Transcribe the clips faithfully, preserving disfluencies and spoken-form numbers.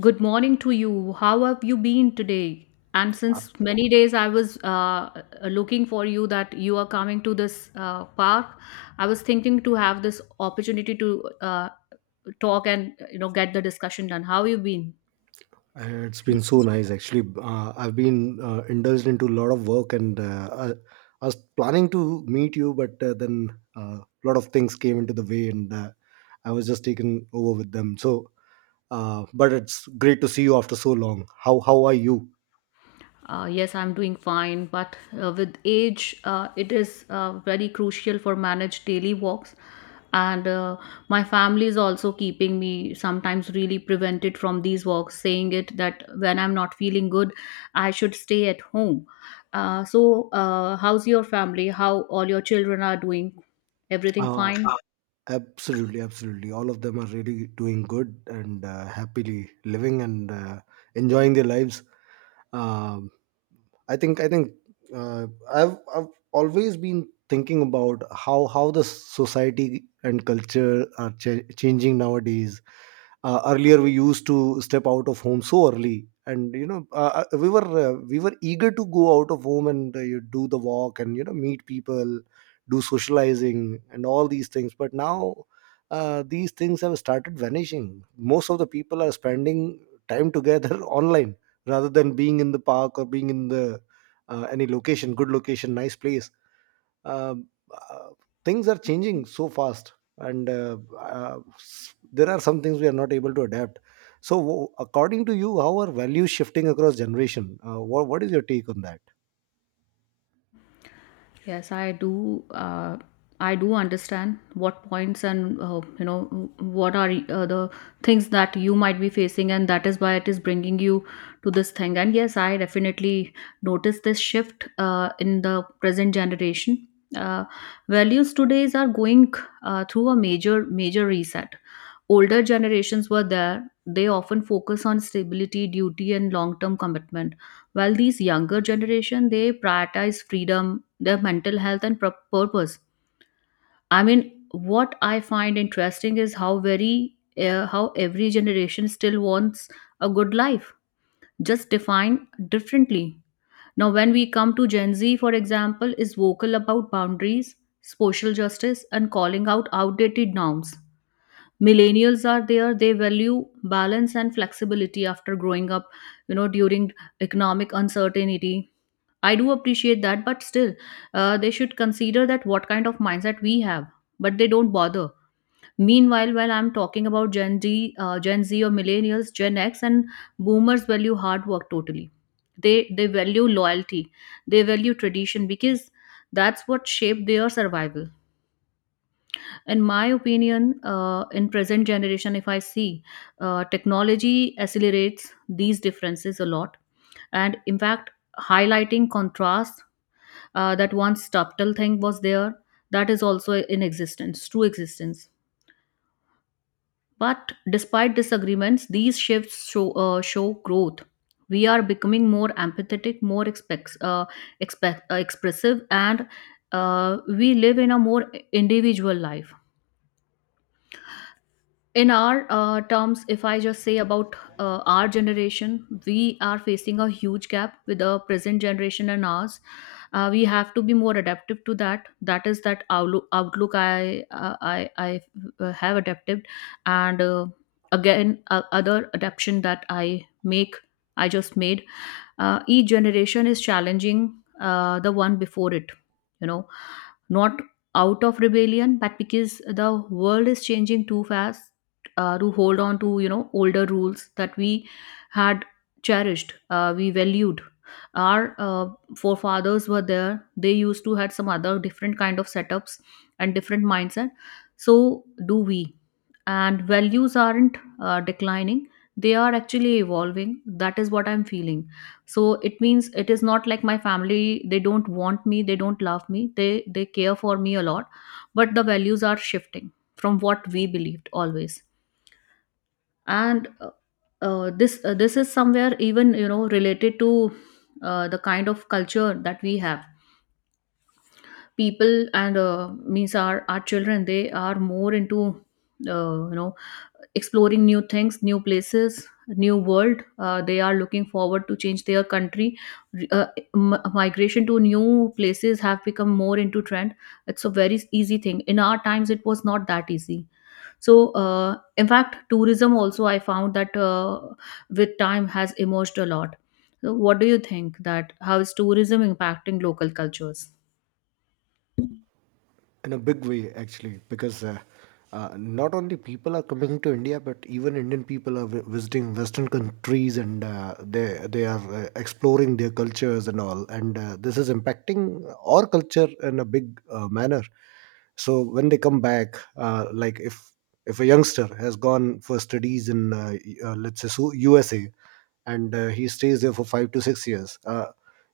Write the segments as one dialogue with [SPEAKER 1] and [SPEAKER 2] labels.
[SPEAKER 1] Good morning to you. How have you been today? And since many days I was uh, looking for you that you are coming to this uh, park. I was thinking to have this opportunity to uh, talk and you know get the discussion done. How you been?
[SPEAKER 2] Uh, It's been so nice, actually. Uh, I've been uh, indulged into a lot of work, and uh, I, I was planning to meet you, but uh, then uh, a uh, lot of things came into the way, and uh, I was just taken over with them. So, uh, but it's great to see you after so long. How how are you?
[SPEAKER 1] Uh, yes, I'm doing fine, but uh, with age, uh, it is uh, very crucial for manage daily walks, and uh, my family is also keeping me sometimes really prevented from these walks, saying it that when I'm not feeling good, I should stay at home. Uh, so, uh, how's your family? How all your children are doing? Everything
[SPEAKER 2] Uh,
[SPEAKER 1] fine?
[SPEAKER 2] Absolutely, absolutely. All of them are really doing good and uh, happily living and uh, enjoying their lives. um, I think I think uh, I've I've always been thinking about how how the society and culture are ch- changing nowadays. Uh, earlier we used to step out of home so early, and you know uh, uh, we were uh, we were eager to go out of home and uh, you do the walk and you know meet people, do socializing and all these things. But now, uh, these things have started vanishing. Most of the people are spending time together online, rather than being in the park or being in the uh, any location, good location, nice place. um, uh, Things are changing so fast, and uh, uh, s- there are some things we are not able to adapt. So, w- according to you, how are values shifting across generation? Uh, what, what is your take on that?
[SPEAKER 1] Yes, I do. Uh, I do understand what points and uh, you know what are uh, the things that you might be facing, and that is why it is bringing you to this thing. And yes, I definitely notice this shift uh, in the present generation. Uh, Values today are going uh, through a major major reset. Older generations were there, they often focus on stability, duty, and long-term commitment. While these younger generation, they prioritize freedom, their mental health, and pur- purpose. I mean, what I find interesting is how very uh, how every generation still wants a good life, just defined differently. Now, when we come to Gen Z, for example, is vocal about boundaries, social justice, and calling out outdated norms. Millennials are there, they value balance and flexibility after growing up you know during economic uncertainty. I do appreciate that, but still, uh, they should consider that what kind of mindset we have, but they don't bother. Meanwhile, while I'm talking about gen d uh, Gen Z or millennials, Gen X and boomers value hard work totally. They they value loyalty, they value tradition because that's what shaped their survival. In my opinion, uh, in present generation if I see, uh, technology accelerates these differences a lot, and in fact highlighting contrast, uh, that once subtle thing was there, that is also in existence, true existence. But despite disagreements, these shifts show, uh, show growth. We are becoming more empathetic, more expect, uh, expect, uh, expressive, and uh, we live in a more individual life. In our uh, terms, if I just say about uh, our generation, we are facing a huge gap with the present generation and ours. Uh, we have to be more adaptive to that. That is that outlook, outlook i uh, i i uh, have adapted. And uh, again uh, other adaptation that i make i just made. Uh, each generation is challenging uh, the one before it, you know not out of rebellion, but because the world is changing too fast uh, to hold on to you know older rules that we had cherished. Uh, we valued our uh, forefathers, were there they used to had some other different kind of setups and different mindset. So do we. And values aren't uh, declining, they are actually evolving. That is what I'm feeling. So it means it is not like my family, they don't want me, they don't love me, they they care for me a lot, but the values are shifting from what we believed always. And uh, uh, this uh, this is somewhere even you know related to uh, the kind of culture that we have, people, and uh, means our our children, they are more into uh, you know exploring new things, new places, new world. Uh, they are looking forward to change their country. uh, m- migration to new places have become more into trend. It's a very easy thing. In our times it was not that easy. So uh, in fact tourism also I found that uh, with time has emerged a lot. So what do you think, that how is tourism impacting local cultures?
[SPEAKER 2] In a big way, actually, because uh, uh, not only people are coming to India, but even Indian people are vi- visiting western countries and uh, they they are uh, exploring their cultures and all, and uh, this is impacting our culture in a big uh, manner. So when they come back, uh, like if if a youngster has gone for studies in uh, y- uh, let's say so- USA, and uh, he stays there for five to six years. Uh,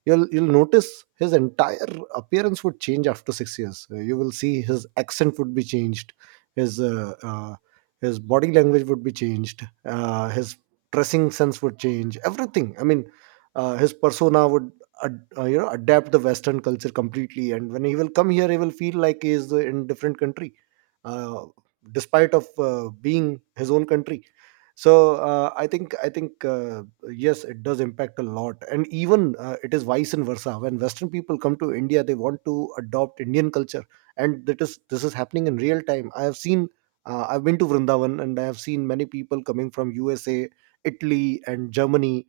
[SPEAKER 2] you'll you'll notice his entire appearance would change after six years. Uh, you will see his accent would be changed, his uh, uh, his body language would be changed, uh, his dressing sense would change, everything. I mean, uh, his persona would Ad, uh, you know adapt the western culture completely. And when he will come here, he will feel like he is uh, in different country, uh, despite of uh, being his own country. So uh, I think I think uh, yes, it does impact a lot. And even uh, it is vice and versa. When western people come to India, they want to adopt Indian culture, and that is this is happening in real time. I have seen uh, I've been to Vrindavan, and I have seen many people coming from USA, Italy, and Germany.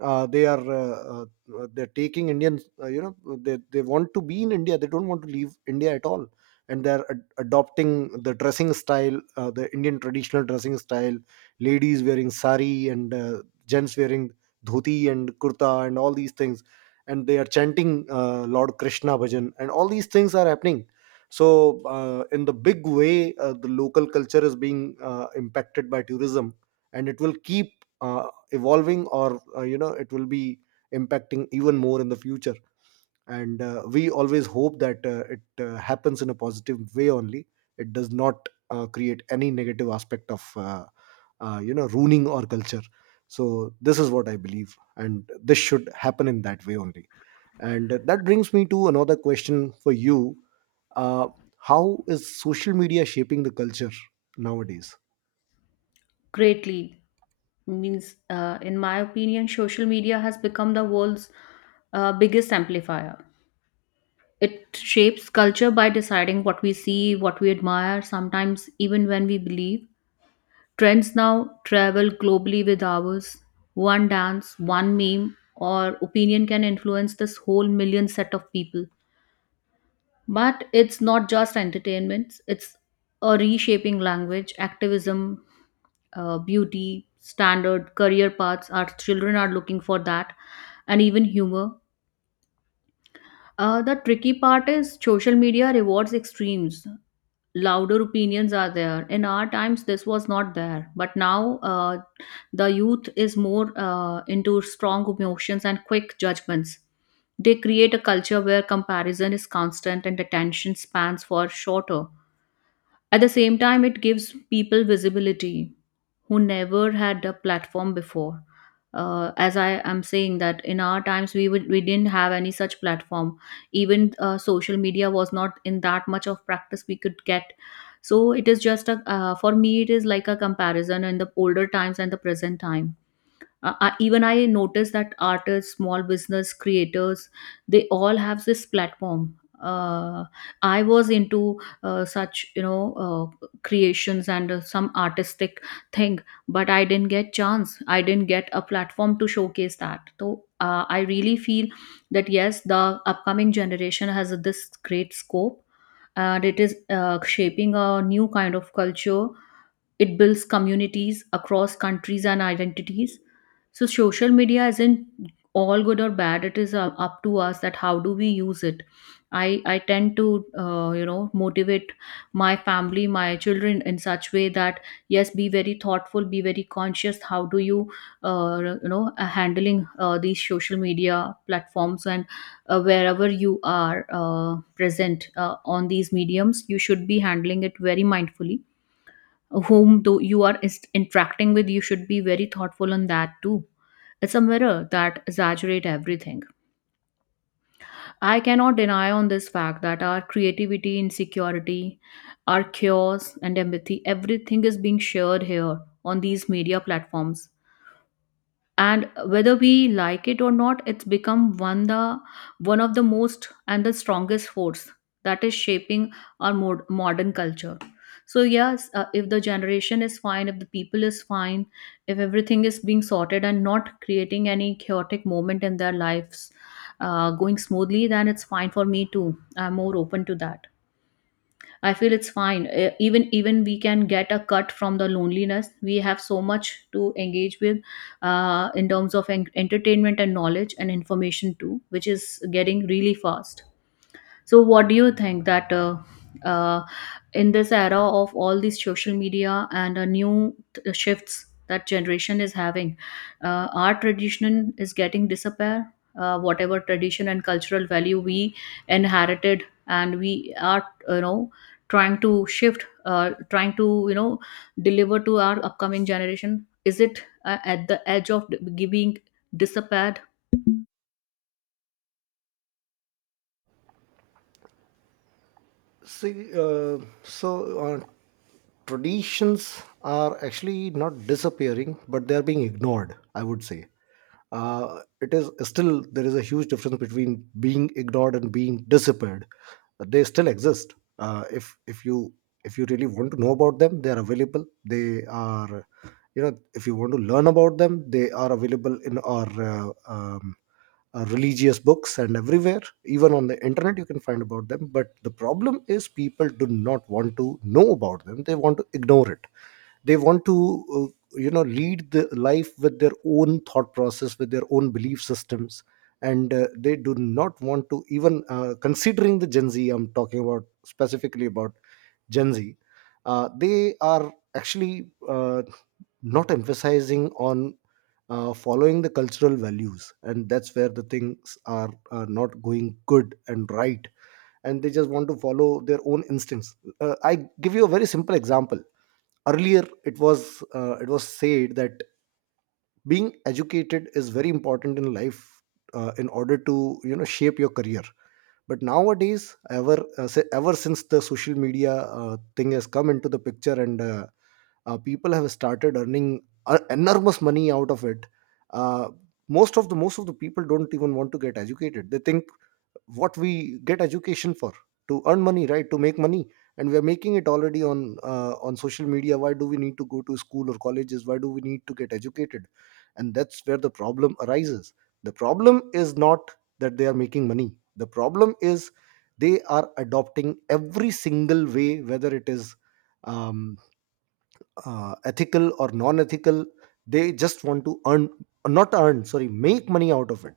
[SPEAKER 2] uh, they are uh, uh, they're taking Indians. Uh, you know, they they want to be in India. They don't want to leave India at all, and they're ad- adopting the dressing style, uh, the Indian traditional dressing style. Ladies wearing sari, and uh, gents wearing dhoti and kurta and all these things, and they are chanting uh, Lord Krishna bhajan, and all these things are happening. So, uh, in the big way, uh, the local culture is being uh, impacted by tourism, and it will keep uh, evolving, or uh, you know it will be impacting even more in the future. And uh, we always hope that uh, it uh, happens in a positive way only. It does not uh, create any negative aspect of uh, uh, you know ruining our culture. So this is what I believe, and this should happen in that way only. And that brings me to another question for you. Uh, how is social media shaping the culture nowadays?
[SPEAKER 1] Greatly. Means, uh, in my opinion social media has become the world's uh, biggest amplifier. It shapes culture by deciding what we see, what we admire, sometimes even when we believe. Trends now travel globally with ours. One dance, one meme or opinion can influence this whole million set of people. But it's not just entertainment, it's a reshaping language, activism, uh, beauty, standard, career paths. Our children are looking for that, and even humor. Uh, the tricky part is social media rewards extremes, louder opinions are there. In our times this was not there, but now uh, the youth is more uh, into strong emotions and quick judgments. They create a culture where comparison is constant and attention spans for shorter. At the same time, it gives people visibility who never had a platform before. Uh, as I am saying that in our times we would we didn't have any such platform. Even uh, social media was not in that much of practice we could get. So it is just a uh, for me it is like a comparison in the older times and the present time. uh, I, even i noticed that artists, small business creators, they all have this platform. uh, I was into uh, such you know uh, creations and uh, some artistic thing, but I didn't get chance, I didn't get a platform to showcase that. So uh, I really feel that yes, the upcoming generation has this great scope, and it is uh, shaping a new kind of culture. It builds communities across countries and identities. So social media isn't all good or bad. It is uh, up to us, that how do we use it. I I tend to uh, you know motivate my family, my children in such way that yes, be very thoughtful, be very conscious. How do you uh, you know uh, handling uh, these social media platforms? And uh, wherever you are uh, present uh, on these mediums, you should be handling it very mindfully. Whom though you are is- interacting with, you should be very thoughtful on that too. It's a mirror that exaggerate everything. I cannot deny on this fact that our creativity, insecurity, our chaos and empathy, everything is being shared here on these media platforms, and whether we like it or not, it's become one the one of the most and the strongest force that is shaping our mod- modern culture. So yes, uh, if the generation is fine, if the people is fine, if everything is being sorted and not creating any chaotic moment in their lives, uh, going smoothly, then it's fine for me too. I'm more open to that. I feel it's fine. Uh, even even we can get a cut from the loneliness. We have so much to engage with uh, in terms of en- entertainment and knowledge and information too, which is getting really fast. So, what do you think, that uh, uh, in this era of all these social media and uh, new t- shifts that generation is having, uh, our tradition is getting disappear? Uh, whatever tradition and cultural value we inherited, and we are you know trying to shift, uh, trying to you know deliver to our upcoming generation. Is it uh, at the edge of d- being disappeared?
[SPEAKER 2] See, uh, so uh, traditions are actually not disappearing, but they are being ignored, I would say. Uh, it is still there is a huge difference between being ignored and being disappeared. They still exist. Uh, if if you if you really want to know about them, they are available. They are, you know, if you want to learn about them, they are available in our uh, um, uh, religious books and everywhere, even on the internet you can find about them. But the problem is people do not want to know about them. They want to ignore it. They want to uh, you know lead the life with their own thought process, with their own belief systems. And uh, they do not want to even uh, considering the Gen Z, I'm talking about, specifically about Gen Z. uh, they are actually uh, not emphasizing on uh, following the cultural values, and that's where the things are uh, not going good and right. And they just want to follow their own instincts. Uh, I give you a very simple example. Earlier it was uh, it was said that being educated is very important in life, uh, in order to you know shape your career. But nowadays, ever uh, si- ever since the social media uh, thing has come into the picture, and uh, uh, people have started earning uh, enormous money out of it. Uh, most of the most of the people don't even want to get educated. They think, what we get education for? To earn money, right? To make money. And we are making it already on uh, on social media. Why do we need to go to school or colleges? Why do we need to get educated? And that's where the problem arises. The problem is not that they are making money. The problem is they are adopting every single way, whether it is um, uh, ethical or non ethical. They just want to earn, not earn, sorry, make money out of it.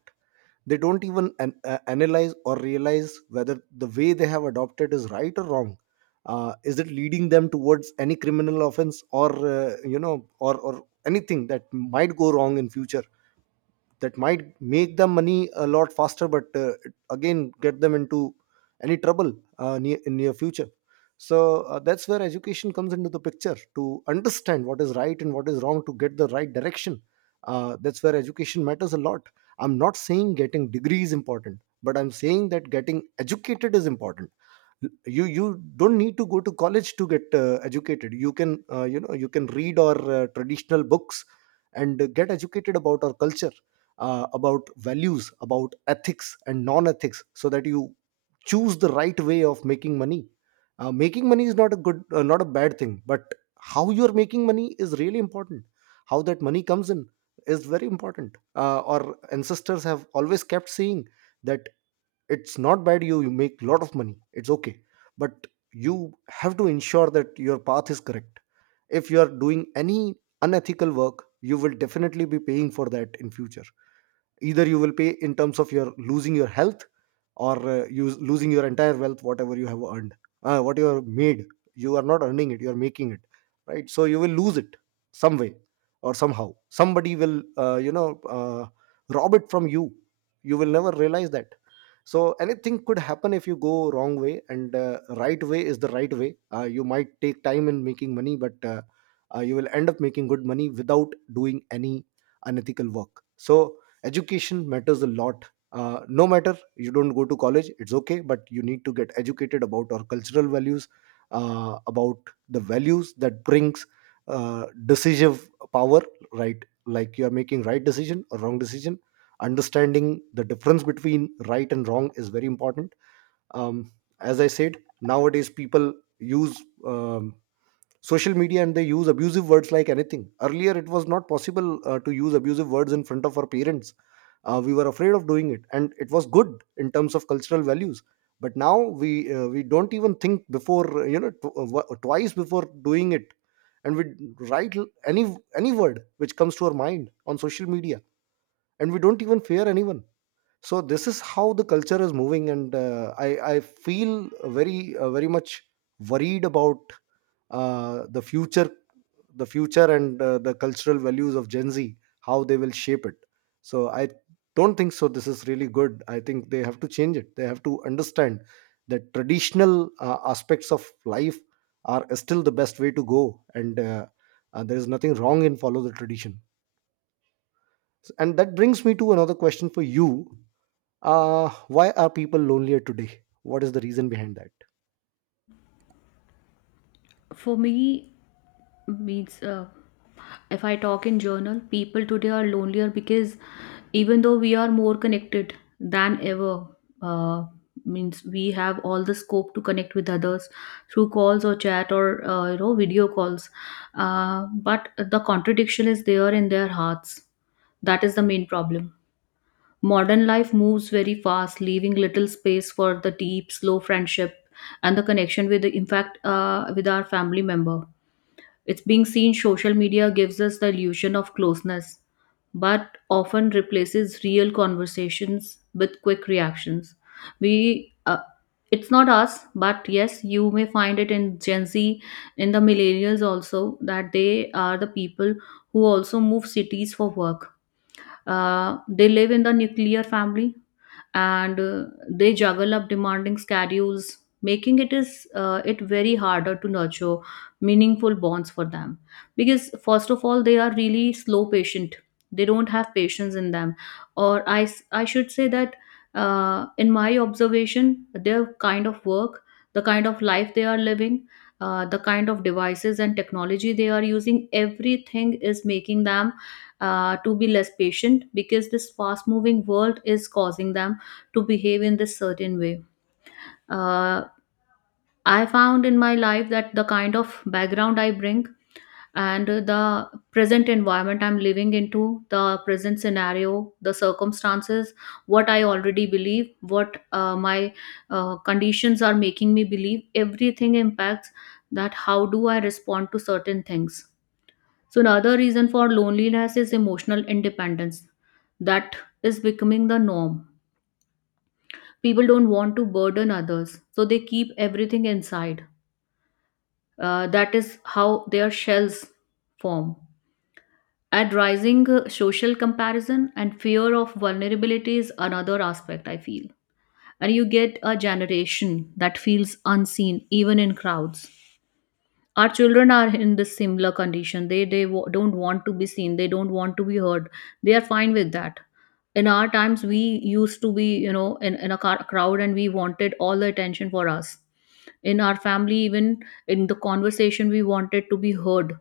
[SPEAKER 2] They don't even an, uh, analyze or realize whether the way they have adopted is right or wrong. Uh, is it leading them towards any criminal offense, or uh, you know or or anything that might go wrong in future? That might make them money a lot faster, but uh, it again get them into any trouble uh, near, in near future. So uh, that's where education comes into the picture, to understand what is right and what is wrong, to get the right direction. Uh, that's where education matters a lot. I'm not saying getting degree is important, but I'm saying that getting educated is important. You you don't need to go to college to get uh, educated. You can uh, you know you can read our uh, traditional books and uh, get educated about our culture, uh, about values, about ethics and non ethics, so that you choose the right way of making money. Uh, making money is not a good, uh, not a bad thing, but how you are making money is really important. How that money comes in is very important. Uh, our ancestors have always kept saying that it's not bad you, you make lot of money, it's okay, but you have to ensure that your path is correct. If you are doing any unethical work, you will definitely be paying for that in future. Either you will pay in terms of your losing your health, or uh, you losing your entire wealth, whatever you have earned, uh, what you have made. You are not earning it, you are making it, right? So you will lose it some way or somehow. Somebody will uh, you know uh, rob it from you. You will never realize that. So anything could happen if you go wrong way. And uh, right way is the right way. Uh, you might take time in making money, but uh, uh, you will end up making good money without doing any unethical work. So education matters a lot. Uh, no matter you don't go to college, it's okay, but you need to get educated about our cultural values, uh, about the values that brings uh, decisive power, right? Like you are making right decision or wrong decision. Understanding the difference between right and wrong is very important. um, as I said, nowadays people use um, social media, and they use abusive words like anything. Earlier it was not possible uh, to use abusive words in front of our parents. Uh, we were afraid of doing it, and it was good in terms of cultural values. But now we uh, we don't even think before uh, you know tw- uh, wa- twice before doing it. And we write l- any any word which comes to our mind on social media, and we don't even fear anyone. So this is how the culture is moving. And uh, i i feel very uh, very much worried about uh, the future the future, and uh, the cultural values of Gen Z, how they will shape it. So I don't think so this is really good. I think they have to change it. They have to understand that traditional uh, aspects of life are still the best way to go. And uh, uh, there is nothing wrong in follow the tradition. And that brings me to another question for you. Uh, why are people lonelier today? What is the reason behind that?
[SPEAKER 1] For me, means, uh, if I talk in journal, people today are lonelier because even though we are more connected than ever. uh, Means we have all the scope to connect with others through calls or chat or uh, you know video calls. Uh, but the contradiction is there in their hearts. That is the main problem. Modern life moves very fast, leaving little space for the deep slow friendship and the connection with, the in fact, uh, with our family member. It's being seen social media gives us the illusion of closeness, but often replaces real conversations with quick reactions. We, uh, it's not us, but yes, you may find it in Gen Z, in the millennials also, that they are the people who also move cities for work. Uh, they live in the nuclear family, and uh, they juggle up demanding schedules, making it is uh, it very harder to nurture meaningful bonds for them. Because first of all they are really slow patient, they don't have patience in them. Or i s- i should say that, uh, in my observation, their kind of work, the kind of life they are living, uh, the kind of devices and technology they are using, everything is making them uh, to be less patient, because this fast moving world is causing them to behave in this certain way. Uh, I found in my life that the kind of background I bring and the present environment I'm living into, the present scenario, the circumstances, what I already believe, what uh, my uh, conditions are making me believe, everything impacts that how do I respond to certain things. So, another reason for loneliness is emotional independence. That is becoming the norm. People don't want to burden others, so they keep everything inside. Uh, that is how their shells form. And rising uh, social comparison and fear of vulnerability is another aspect I feel, and you get a generation that feels unseen even in crowds. Our children are in this similar condition. They they w- don't want to be seen, they don't want to be heard, they are fine with that. In our times we used to be, you know in, in a car, crowd, and we wanted all the attention for us. In our family, even in the conversation, we wanted to be heard.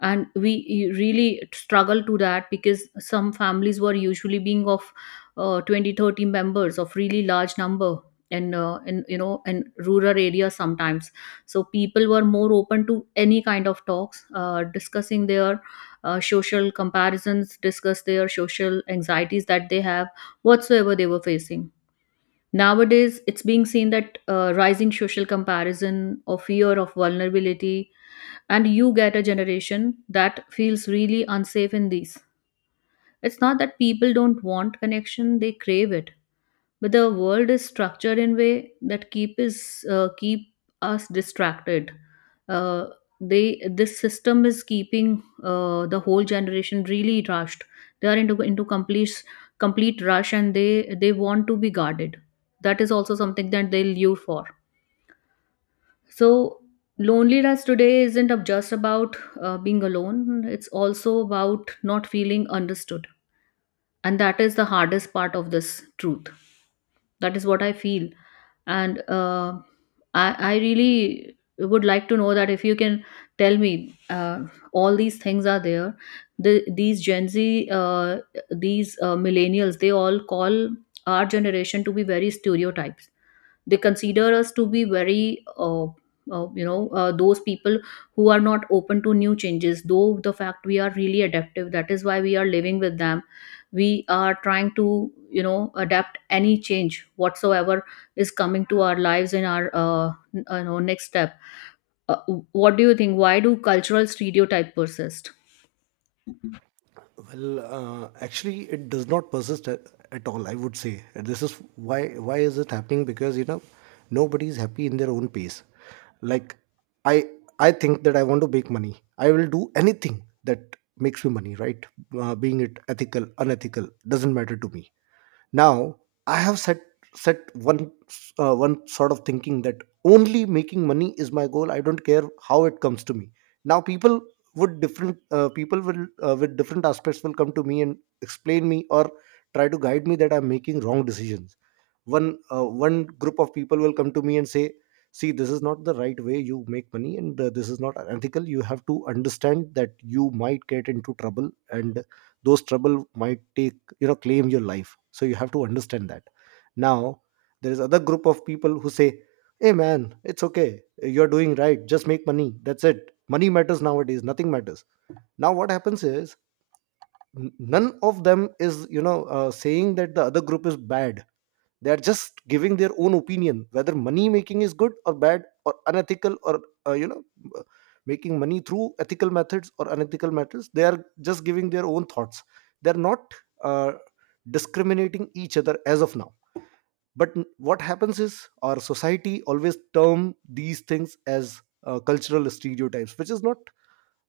[SPEAKER 1] And we really struggle to that because some families were usually being of uh, twenty thirty members, of really large number, and uh, in, you know in rural areas sometimes. So people were more open to any kind of talks, uh, discussing their uh, social comparisons, discuss their social anxieties that they have, whatsoever they were facing. Nowadays it's being seen that uh, rising social comparison or fear of vulnerability, and you get a generation that feels really unsafe in these. It's not that people don't want connection, they crave it. But the world is structured in way that keep is uh, keep us distracted. Uh, they this system is keeping uh, the whole generation really rushed. They are into into complete complete rush, and they they want to be guarded. That is also something that they lure for. So, loneliness today isn't ab- just about uh, being alone, it's also about not feeling understood. And that is the hardest part of this truth. That is what I feel. And uh, I, I really would like to know that if you can tell me uh, all these things are there. The, these Gen Z, uh, these uh, millennials, they all call our generation to be very stereotyped. They consider us to be very uh, uh, you know uh, those people who are not open to new changes, though the fact we are really adaptive. That is why we are living with them. We are trying to, you know adapt any change whatsoever is coming to our lives, in our uh, n- uh, you know next step. uh, what do you think, why do cultural stereotype persist?
[SPEAKER 2] Well, uh, actually, it does not persist at, at all. I would say this is why. Why is it happening? Because you know, nobody is happy in their own pace. Like I, I think that I want to make money. I will do anything that makes me money. Right? Uh, being it ethical, unethical, doesn't matter to me. Now I have set set one uh, one sort of thinking that only making money is my goal. I don't care how it comes to me. Now people would different uh, people will uh, with different aspects will come to me and explain me or try to guide me that I'm making wrong decisions. One uh, one group of people will come to me and say, see, this is not the right way you make money, and uh, this is not ethical. You have to understand that you might get into trouble and those trouble might take, you know, claim your life, so you have to understand that. Now there is other group of people who say, hey man, it's okay, you're doing right, just make money, that's it, money matters nowadays, nothing matters. Now what happens is, n- none of them is, you know, uh, saying that the other group is bad. They are just giving their own opinion whether money making is good or bad or unethical or uh, you know, uh, making money through ethical methods or unethical methods. They are just giving their own thoughts. They are not uh, discriminating each other as of now. But n- what happens is our society always term these things as uh, cultural stereotypes, which is not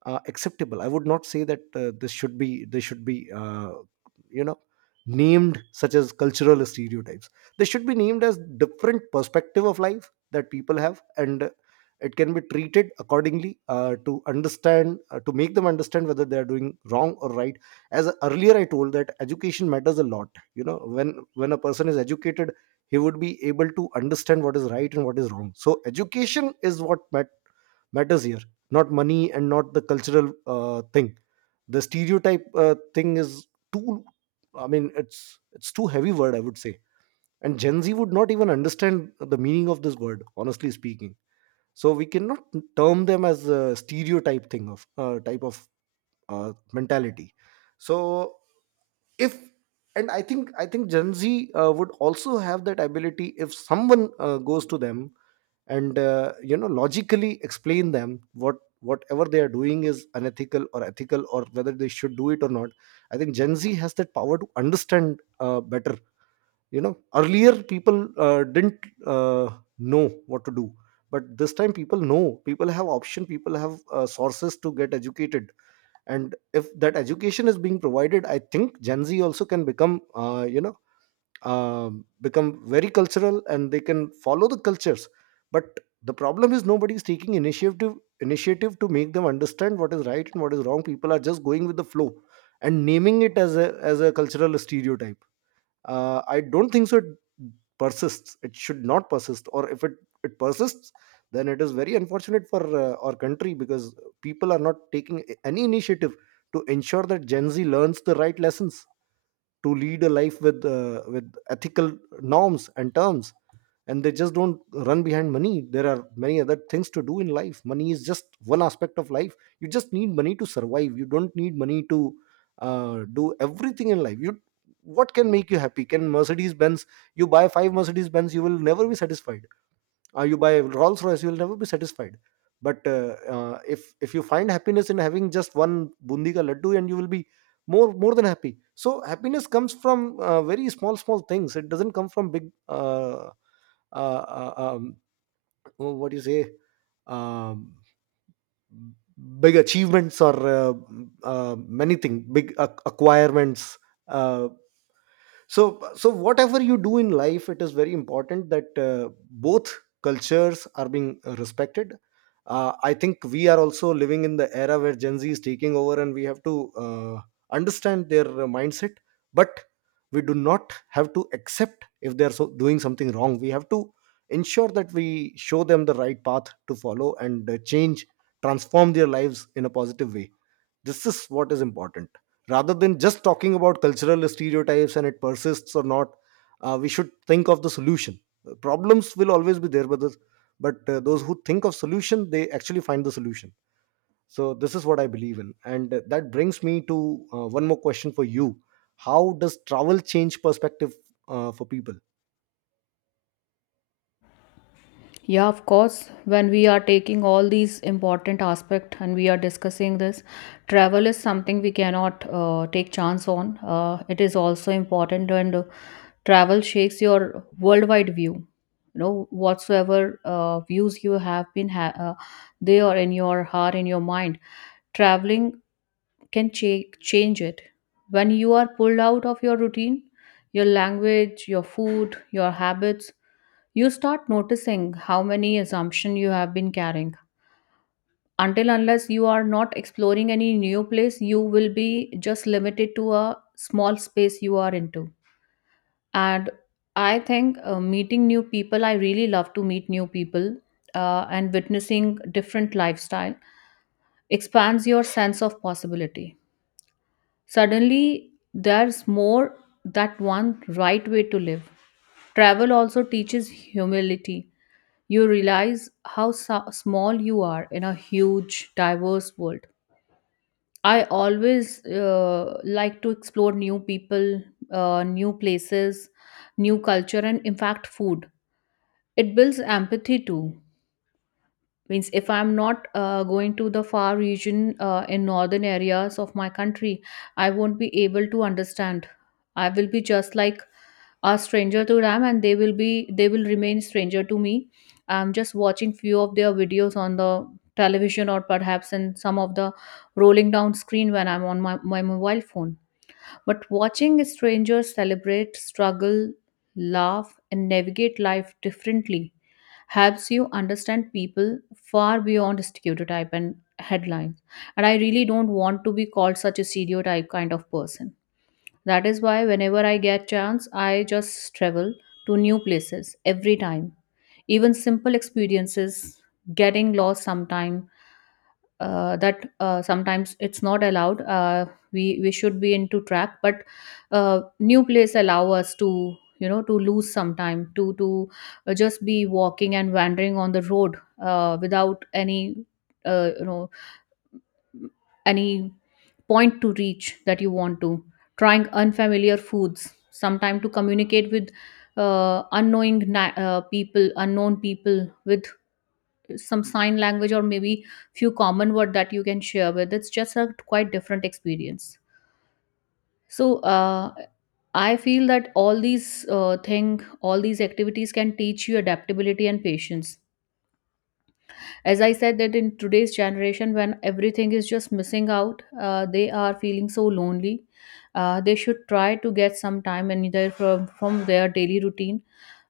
[SPEAKER 2] uh, acceptable. I would not say that uh, this should be this should be uh, you know, named such as cultural stereotypes. They should be named as different perspective of life that people have, and it can be treated accordingly uh, to understand, uh, to make them understand whether they are doing wrong or right. As earlier I told that education matters a lot. You know, when when a person is educated, he would be able to understand what is right and what is wrong. So education is what mat- matters here, not money and not the cultural uh, thing. The stereotype uh, thing is too, I mean, it's it's too heavy word, I would say. And Gen Z would not even understand the meaning of this word, honestly speaking. So we cannot term them as a stereotype thing of uh, type of uh, mentality. So if, and i think i think Gen Z uh, would also have that ability. If someone uh, goes to them and uh, you know, logically explain them what whatever they are doing is unethical or ethical or whether they should do it or not. I think Gen Z has that power to understand uh, better. You know, earlier people uh, didn't uh, know what to do, but this time people know, people have option, people have uh, sources to get educated. And if that education is being provided, I think Gen Z also can become uh, you know, um, become very cultural and they can follow the cultures. But the problem is nobody is taking initiative, initiative to make them understand what is right and what is wrong. People are just going with the flow and naming it as a as a cultural stereotype. uh, I don't think so it persists. It should not persist. Or if it, it persists, then it is very unfortunate for uh, our country, because people are not taking any initiative to ensure that Gen Z learns the right lessons to lead a life with uh, with ethical norms and terms, and they just don't run behind money. There are many other things to do in life. Money is just one aspect of life. You just need money to survive. You don't need money to uh, do everything in life. You, what can make you happy? Can Mercedes Benz? You buy five Mercedes Benz, you will never be satisfied. Uh, you buy Rolls Royce, you will never be satisfied. But uh, uh, if if you find happiness in having just one bundi ka laddu, and you will be more more than happy. So happiness comes from uh, very small, small things. It doesn't come from big, uh, uh, uh, um, oh, what do you say, um, big achievements or uh, uh, many things, big ac- acquirements. Uh, so, so whatever you do in life, it is very important that uh, both cultures are being respected. uh, I think we are also living in the era where Gen Z is taking over, and we have to uh, understand their uh, mindset. But we do not have to accept. If they are so doing something wrong, we have to ensure that we show them the right path to follow, and uh, change, transform their lives in a positive way. This is what is important. Rather than just talking about cultural stereotypes and it persists or not, uh, we should think of the solution. Uh, Problems will always be there, but, the, but uh, those who think of solution, they actually find the solution. So this is what I believe in, and uh, that brings me to uh, one more question for you. How does travel change perspective uh, for people?
[SPEAKER 1] Yeah, of course, when we are taking all these important aspect and we are discussing this, travel is something we cannot uh, take chance on. Uh, it is also important, and uh, travel shakes your worldwide view. You know, whatsoever uh, views you have been ha- uh, there in your heart, in your mind, traveling can cha- change it. When you are pulled out of your routine, your language, your food, your habits, you start noticing how many assumptions you have been carrying. Until unless you are not exploring any new place, you will be just limited to a small space you are into. And I think, uh, meeting new people, I really love to meet new people, uh, and witnessing different lifestyle expands your sense of possibility. Suddenly there's more that one right way to live. Travel also teaches humility. You realize how so- small you are in a huge, diverse world. I always uh, like to explore new people, uh, new places, new culture, and in fact, food. It builds empathy too. Means if I'm not uh, going to the far region uh, in northern areas of my country, I won't be able to understand. I will be just like are stranger to them, and they will be they will remain stranger to me. I'm just watching few of their videos on the television, or perhaps in some of the rolling down screen when I'm on my, my mobile phone. But watching strangers celebrate, struggle, laugh, and navigate life differently helps you understand people far beyond stereotype and headlines. And I really don't want to be called such a stereotype kind of person. That is why whenever I get chance, I just travel to new places every time. Even simple experiences, getting lost sometime, uh, that uh, sometimes it's not allowed. Uh, we we should be into track, but uh, new place allow us to, you know to lose some time, to to uh, just be walking and wandering on the road uh, without any uh, you know any point to reach that you want to, trying unfamiliar foods sometime, to communicate with uh, unknowing na- uh, people, unknown people, with some sign language, or maybe few common word that you can share with. It's just a quite different experience. So, uh, I feel that all these uh, thing all these activities can teach you adaptability and patience. As I said, that in today's generation when everything is just missing out, uh, they are feeling so lonely. Uh, they should try to get some time, and either from, from their daily routine,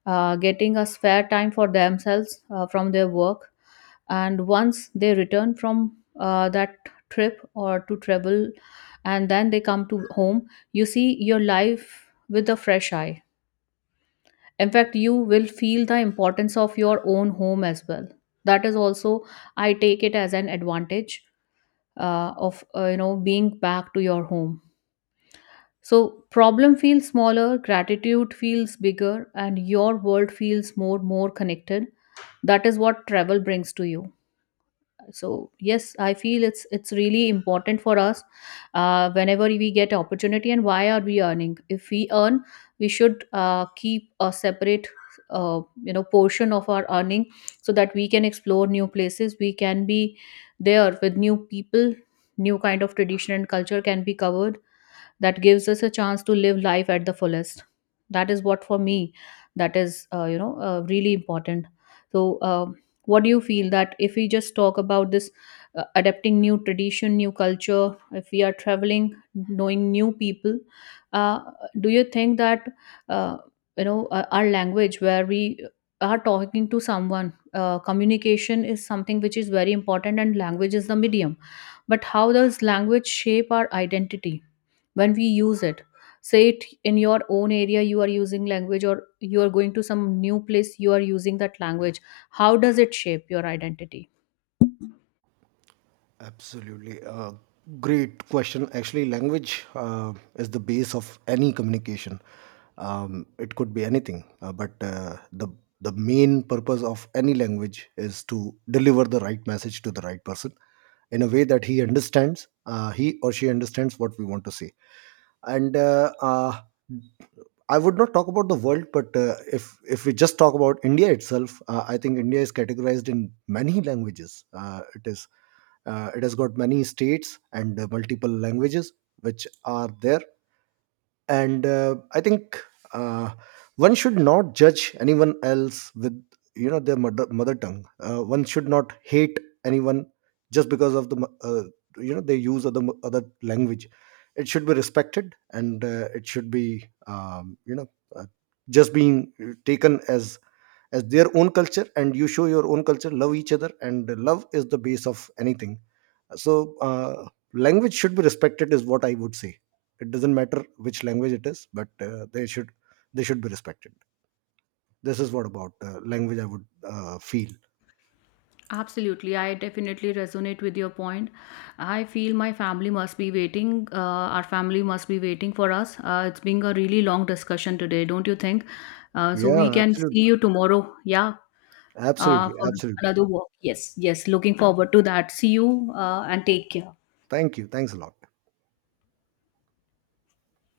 [SPEAKER 1] uh, getting a spare time for themselves uh, from their work. And once they return from uh, that trip or to travel, and then they come to home, you see your life with a fresh eye. In fact, you will feel the importance of your own home as well. That is also, I take it as an advantage uh, of uh, you know being back to your home. So problem feels smaller, gratitude feels bigger, and your world feels more more connected. That is what travel brings to you. So yes, I feel it's it's really important for us, uh, whenever we get opportunity. And why are we earning? If we earn, we should uh, keep a separate, uh, you know portion of our earning, so that we can explore new places, we can be there with new people, new kind of tradition and culture can be covered. That gives us a chance to live life at the fullest. That is what, for me, that is uh, you know uh, really important. So uh, what do you feel, that if we just talk about this, uh, adapting new tradition, new culture, if we are traveling, knowing new people, uh, do you think that, uh, you know uh, our language, where we are talking to someone, uh, communication is something which is very important, and language is the medium. But how does language shape our identity when we use it? Say it in your own area you are using language, or you are going to some new place you are using that language, how does it shape your identity?
[SPEAKER 2] Absolutely. Uh, great question. Actually, language uh, is the base of any communication. Um, it could be anything, uh, but uh, the the main purpose of any language is to deliver the right message to the right person in a way that he understands, uh, he or she understands what we want to say. And uh, uh, I would not talk about the world, but uh, if if we just talk about India itself, uh, I think India is categorized in many languages. Uh, it is uh, it has got many states and uh, multiple languages which are there. And uh, I think uh, one should not judge anyone else with, you know, their mother, mother tongue. Uh, one should not hate anyone just because of the mo- uh, you know, they use other mo- other language. It should be respected, and uh, it should be, um, you know, uh, just being taken as as their own culture. And you show your own culture, love each other, and love is the base of anything. So uh, language should be respected, is what I would say. It doesn't matter which language it is, but uh, they should they should be respected. This is what about uh, language I would uh, feel.
[SPEAKER 1] Absolutely, I definitely resonate with your point. I feel my family must be waiting. Uh, our family must be waiting for us. Uh, it's been a really long discussion today, don't you think? Uh, so we
[SPEAKER 2] Yeah,
[SPEAKER 1] can see
[SPEAKER 2] absolutely,
[SPEAKER 1] you tomorrow. Yeah, uh,
[SPEAKER 2] absolutely,
[SPEAKER 1] for
[SPEAKER 2] absolutely.
[SPEAKER 1] another walk. Yes, yes. Looking forward to that. See you uh, and take care.
[SPEAKER 2] Thank you, thanks a lot.